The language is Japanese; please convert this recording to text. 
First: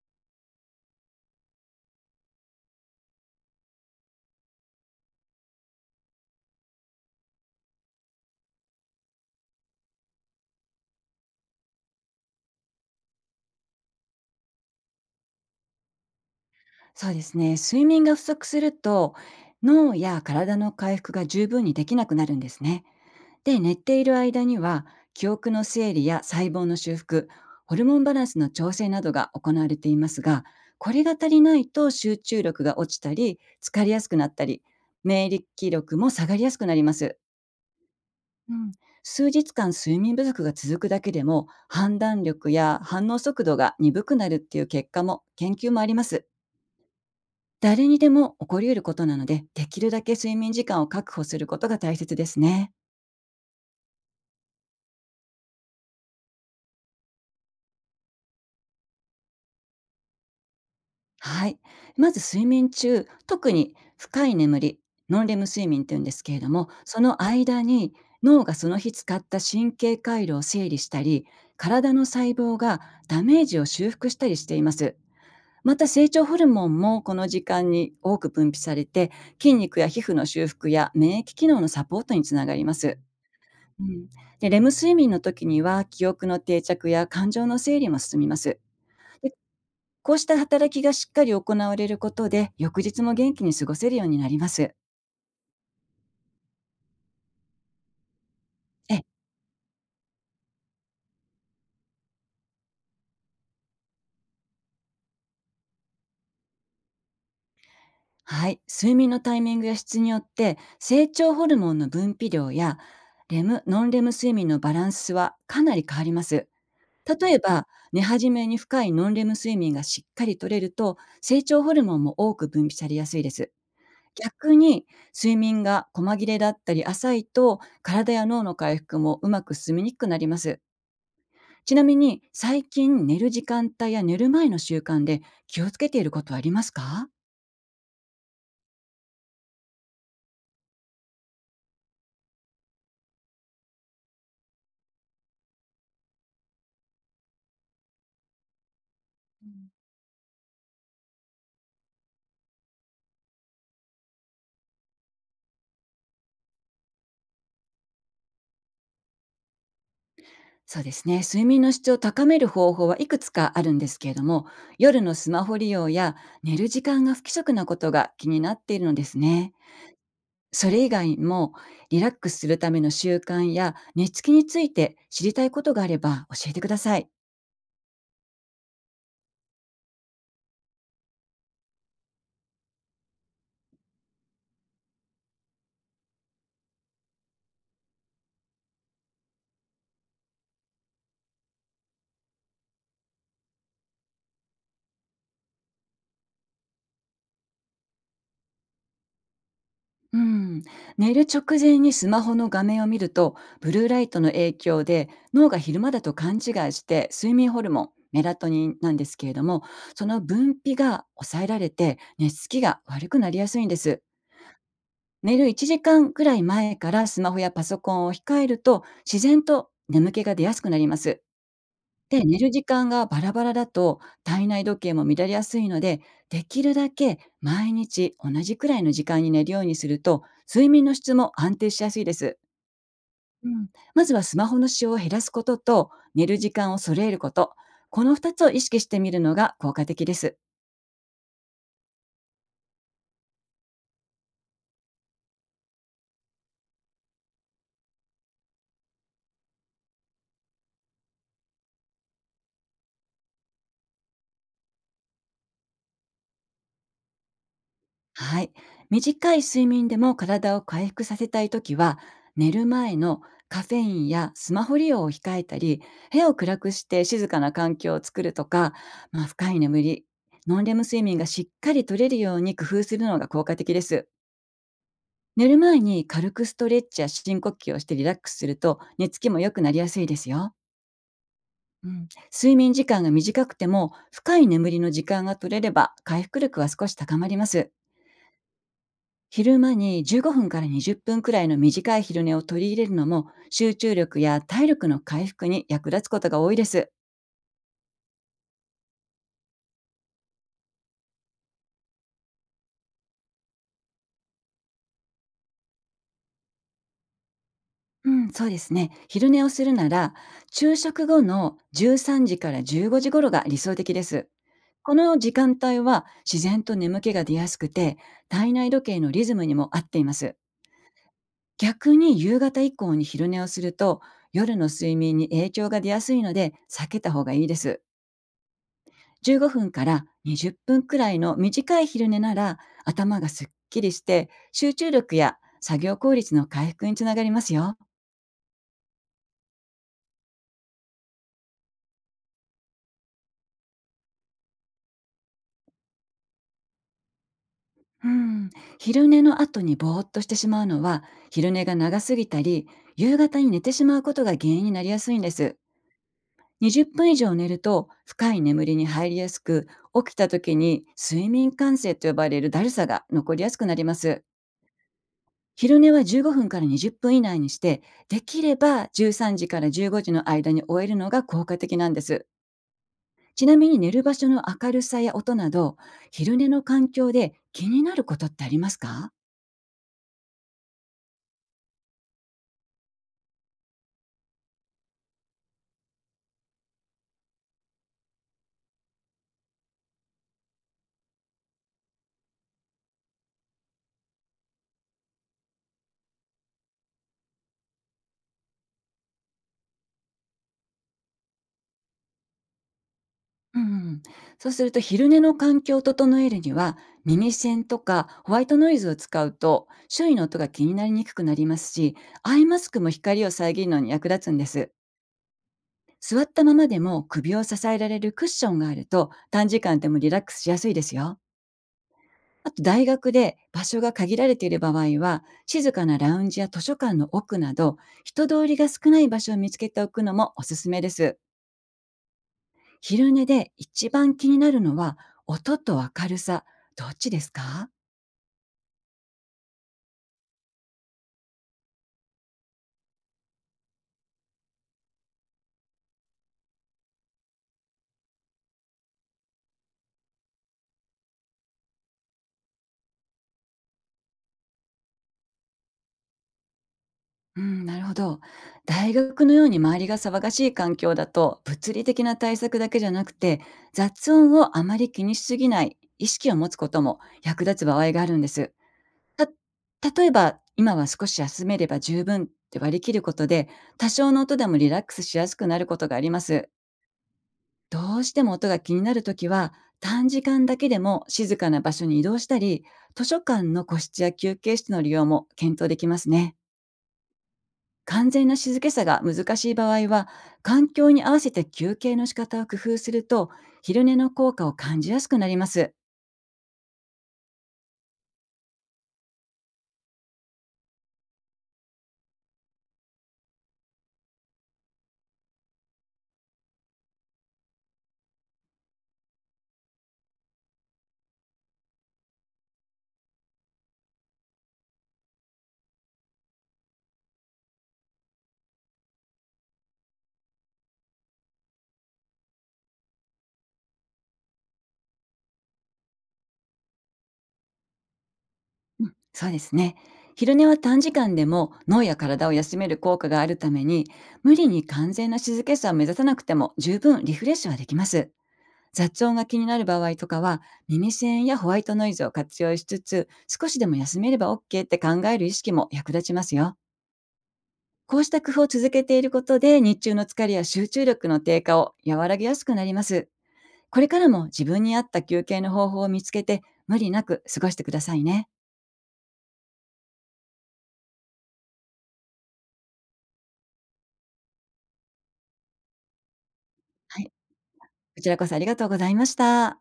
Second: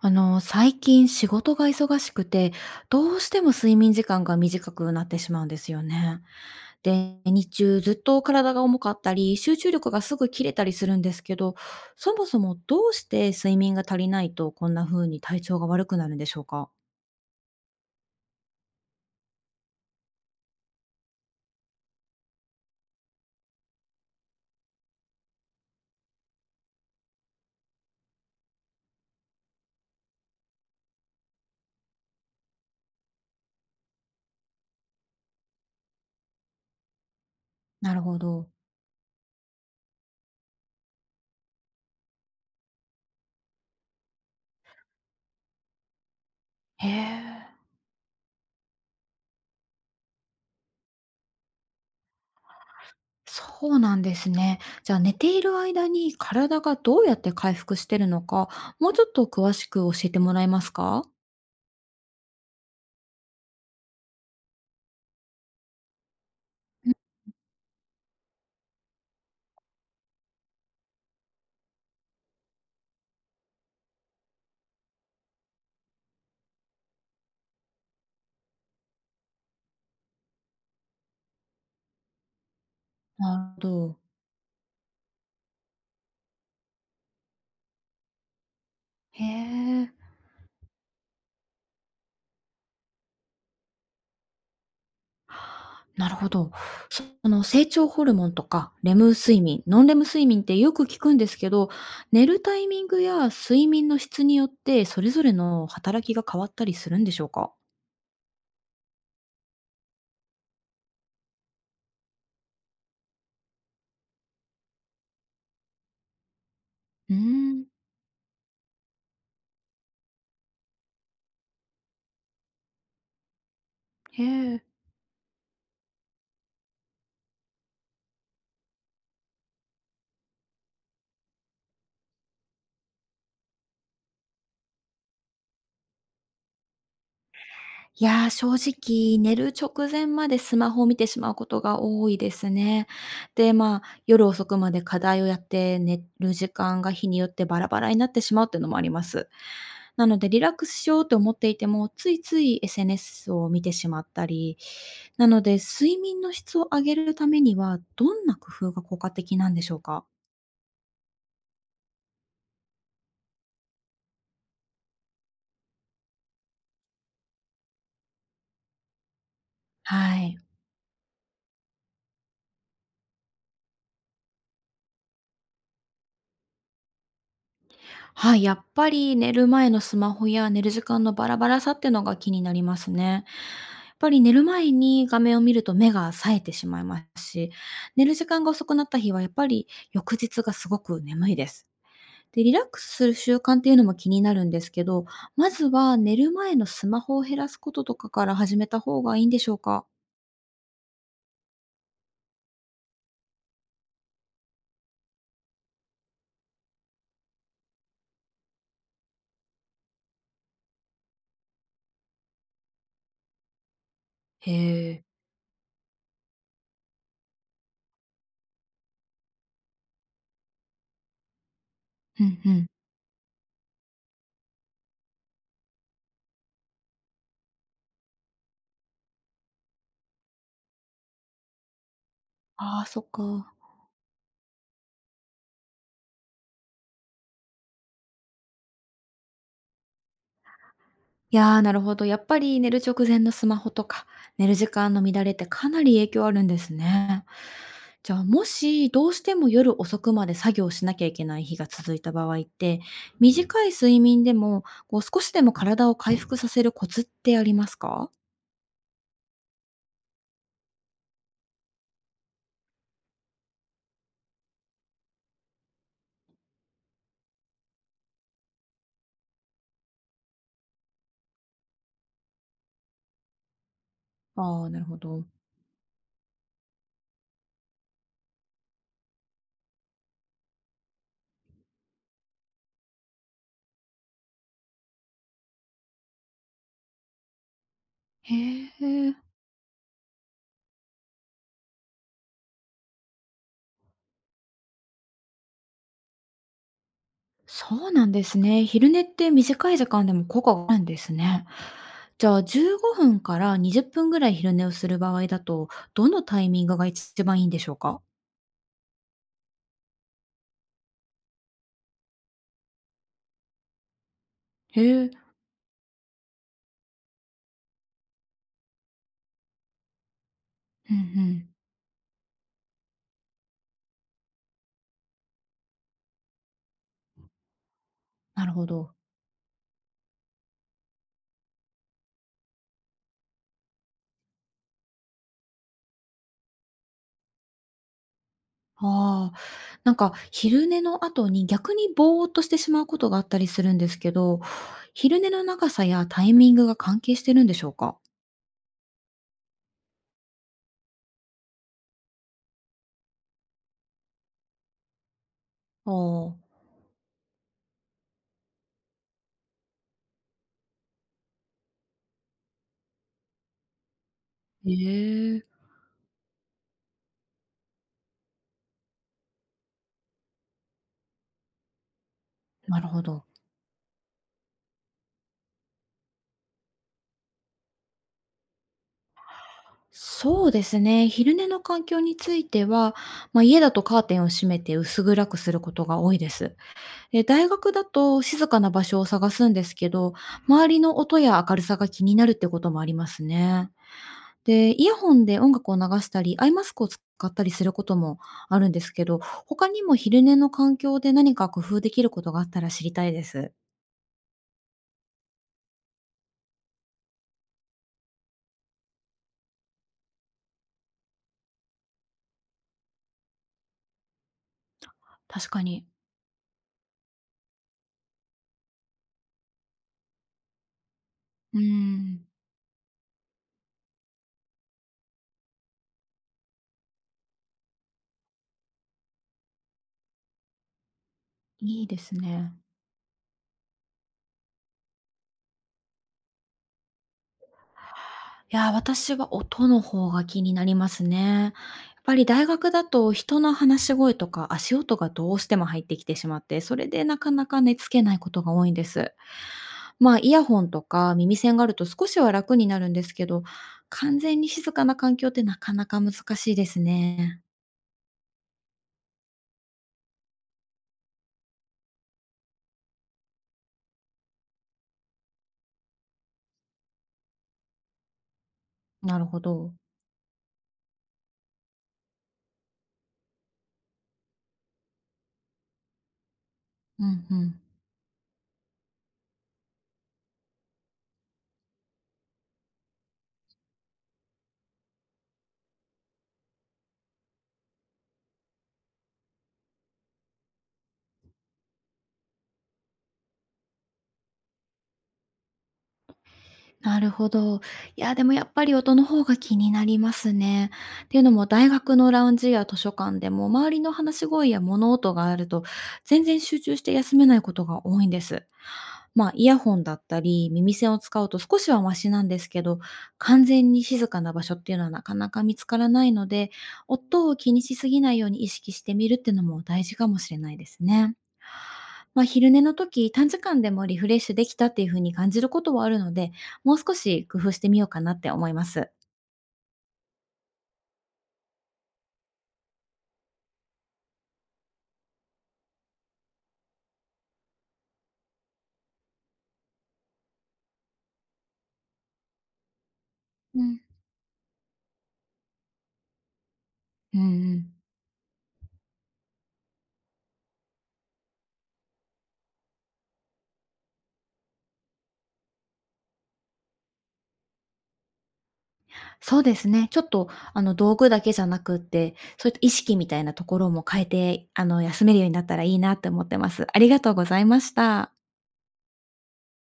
最近仕事が忙しくて、どうしても睡眠時間が短くなってしまうんですよね。で、日中ずっと体が重かったり、集中力がすぐ切れたりするんですけど、そもそもどうして睡眠が足りないとこんな風に体調が悪くなるんでしょうか？そうですね。睡眠が不足すると、脳や体の回復が十分にできなくなるんですね。で、寝ている間には、記憶の整理や細胞の修復、ホルモンバランスの調整などが行われていますが、これが足りないと集中力が落ちたり、疲れやすくなったり、免疫力も下がりやすくなります。なるほど。うん、数日間睡眠不足が続くだけでも判断力や反応速度が鈍くなるっていう結果も研究もあります。へえ。誰にでも起こり得ることなので、できるだけ睡眠時間を確保することが大切ですね。そうなんですね。じゃあ寝ている間に体がどうやって回復してるのか、もうちょっと詳しく教えてもらえますか？はい。まず睡眠中、特に深い眠り、ノンレム睡眠って言うんですけれども、その間に脳がその日使った神経回路を整理したり、体の細胞がダメージを修復したりしています。また成長ホルモンもこの時間に多く分泌されて、筋肉や皮膚の修復や免疫機能のサポートにつながります。なるほうど。ん、でレム睡眠の時には記憶の定着や感情の整理も進みます。へで、え。こうした働きがしっかり行われることで翌日も元気に過ごせるようになります。なるほど。その成長ホルモンとか、レえム睡眠、ノンレム睡眠ってよく聞くんですけど、寝るタイミングや睡眠の質によって、それぞれの働きが変わったりするんでしょうか？はい、睡眠のタイミングや質によって成長ホルモンの分泌量やレムノンレム睡眠のバランスはかなり変わります。うー例えん、ば、寝始めに深いノンレム睡眠がしっかり取れると成長ホルモンも多く分泌されやすいです。へ逆え。に睡眠が細切れだったり浅いと体や脳の回復もうまく進みにくくなります。ちなみに最近寝る時間帯や寝る前の習慣で気をつけていることはありますか？いやー、正直、寝る直前までスマホを見てしまうことが多いですね。で、まあ、夜遅くまで課題をやって寝る時間が日によってバラバラになってしまうっていうのもあります。なので、リラックスしようと思っていても、ついつい SNS を見てしまったり、なので、睡眠の質を上げるためには、どんな工夫が効果的なんでしょうか？そうですね、睡眠の質を高める方法はいくつかあるんですけれども、夜のスマホ利用や寝る時間が不規則なことが気になっているのですね。はい。それ以外にもリラックスするための習慣や寝つきについて知りたいことがあれば教えてください。はい、やっぱり寝る前のスマホや寝る時間のバラバラさってのが気になりますね。やっぱり寝る前に画面を見ると目が冴えてしまいますし、寝る時間が遅くなった日はやっぱり翌日がすごく眠いです。で、リラックスする習慣っていうのも気になるんですけど、まずは寝る前のスマホを減らすこととかから始めた方がいいんでしょうか？うん、寝る直前にスマホの画面を見るとブルーライトの影響で脳が昼間だと勘違いして、睡眠ホルモンメラトニンなんですけれども、その分泌が抑えられて寝つきが悪くなりやすいんです。へえ。寝る1時間くらい前からスマホやパソコンを控えると自然と眠気が出やすくなります。で、う寝んるう時ん。間がバラバラだと体内時計も乱れやすいので、できるだけ毎日同じくらいの時間に寝るようにすると、睡眠の質も安定しやすいです。ああ、そっうか。ん、まずはスマホの使用を減らすことと、寝る時間を揃えること、この2つを意識してみるのが効果的です。いやー、なるほど。やっぱり寝る直前のスマホとか、寝る時間の乱れってかなり影響あるんですね。じゃあ、もしどうしても夜遅くまで作業しなきゃいけない日が続いた場合って、短い睡眠でもこう少しでも体を回復させるコツってありますか？はい。短い睡眠でも体を回復させたいときは、寝る前のカフェインやスマホ利用を控えたり、部屋を暗くして静かな環境を作るとか、まあ、深い眠り、ノンレム睡眠がしっかり取れるように工夫するのが効果的です。ああー、なるほど。寝る前に軽くストレッチや深呼吸をしてリラックスすると寝つきも良くなりやすいですよ。うん、睡眠時間が短くても深い眠りの時間が取れれば回復力は少し高まります。へえ。昼間に15分から20分くらいの短い昼寝を取り入れるのも集中力や体力の回復に役立つことが多いです。そうなんですね。昼寝って短い時間でも効果があるんですね。じゃあ15分から20分ぐらい昼寝をする場合だと、どのタイミングが一番いいんでしょうか？うん、そうですね。昼寝をするなら昼食後の13時から15時頃が理想的です。へこえ、の時間帯は自然と眠気が出やすくて体内時計のリズムにも合っています。うんうん。逆に夕方以降に昼寝をすると夜の睡眠に影響が出やすいので避けた方がいいです。なるほど。15分から20分くらいの短い昼寝なら頭がすっきりして集中力や作業効率の回復につながりますよ。ああ、なんか昼寝の後に逆にぼーっとしてしまうことがあったりするんですけど、昼寝の長さやタイミングが関係してるんでしょうか？うん、昼寝の後にぼーっとしてしまうのは昼寝が長すぎたり夕方に寝てしまうことが原因になりやすいんです。ああ、20分以上寝ると深い眠りに入りやすく、起きた時に睡眠感性と呼ばれるだるさが残りやすくなります。へえ、昼寝は15分から20分以内にして、できれば13時から15時の間に終えるのが効果的なんです。なるほど。ちなみに寝る場所の明るさや音など、昼寝の環境で気になることってありますか？そうですね。昼寝の環境については、まあ、家だとカーテンを閉めて薄暗くすることが多いです。で大学だと静かな場所を探すんですけど、周りの音や明るさが気になるってこともありますね。で、イヤホンで音楽を流したり、アイマスクを使ったりすることもあるんですけど、他にも昼寝の環境で何か工夫できることがあったら知りたいです。うん、そうすると昼寝の環境を整えるには、耳栓とかホワイトノイズを使うと周囲の音が気になりにくくなりますし、アイマスクも光を遮るのに役立つんです。確かに。座ったままでも首を支えられるクッションがあると短時間でもリラックスしやすいですよ。うん、あと大学で場所が限られている場合は、静かなラウンジや図書館の奥など、人通りが少ない場所を見つけておくのもおすすめです。いいですね。昼寝で一番気になるのは、音と明るさ、どっちですか？いやー、私は音の方が気になりますね。やっぱり大学だと人の話し声とか足音がどうしても入ってきてしまって、それでなかなか寝つけないことが多いんです。まあ、イヤホンとか耳栓があると少しは楽になるんですけど、完全に静かな環境ってなかなか難しいですうね。ん、なるほど。大学のように周りが騒がしい環境だと、物理的な対策だけじゃなくて、雑音をあまり気にしすぎない意識を持つことも役立つ場合があるんです。なるたほど。例えば、今は少し休めれば十分って割り切ることで、多少の音でもリラックスしやすくなることがあります。うんうん。どうしても音が気になるときは、短時間だけでも静かな場所に移動したり、図書館の個室や休憩室の利用も検討できますね。完全な静けさが難しい場合は、環境に合わせて休憩の仕方を工夫すると、昼寝の効果を感じやすくなります。なるほど。いや、でもやっぱり音の方が気になりますね。っていうのも大学のラウンジや図書館でも周りの話し声や物音があると全然集中して休めないことが多いんです。まあイヤホンだったり耳栓を使うと少しはマシなんですけど、完全に静かな場所っていうのはなかなか見つからないので、音を気にしすぎないように意識してみるっていうのも大事かもしれないですね。まあ、昼寝の時短時間でもリフレッシュできたっていう風に感じることはあるので、もう少し工夫してみようかなって思います。そうですね。昼寝は短時間でも脳や体を休める効果があるために、無理に完全な静けさを目指さなくても十分リフレッシュはできます。雑音が気になる場合とかは、耳栓やホワイトノイズを活用しつつ、少しうでもん。休めれば OK って考える意識も役立ちますよ。うんうん。こうした工夫を続けていることで、日中の疲れや集中力の低下を和らげやすくなります。これからも自分に合った休憩の方法を見つけて、無理なく過ごしてくださいね。そうですね。ちょっと、道具だけじゃなくって、そういった意識みたいなところも変えて、休めるようになったらいいなって思ってます。ありはがい。ことうございましちた。らこそありがとうございました。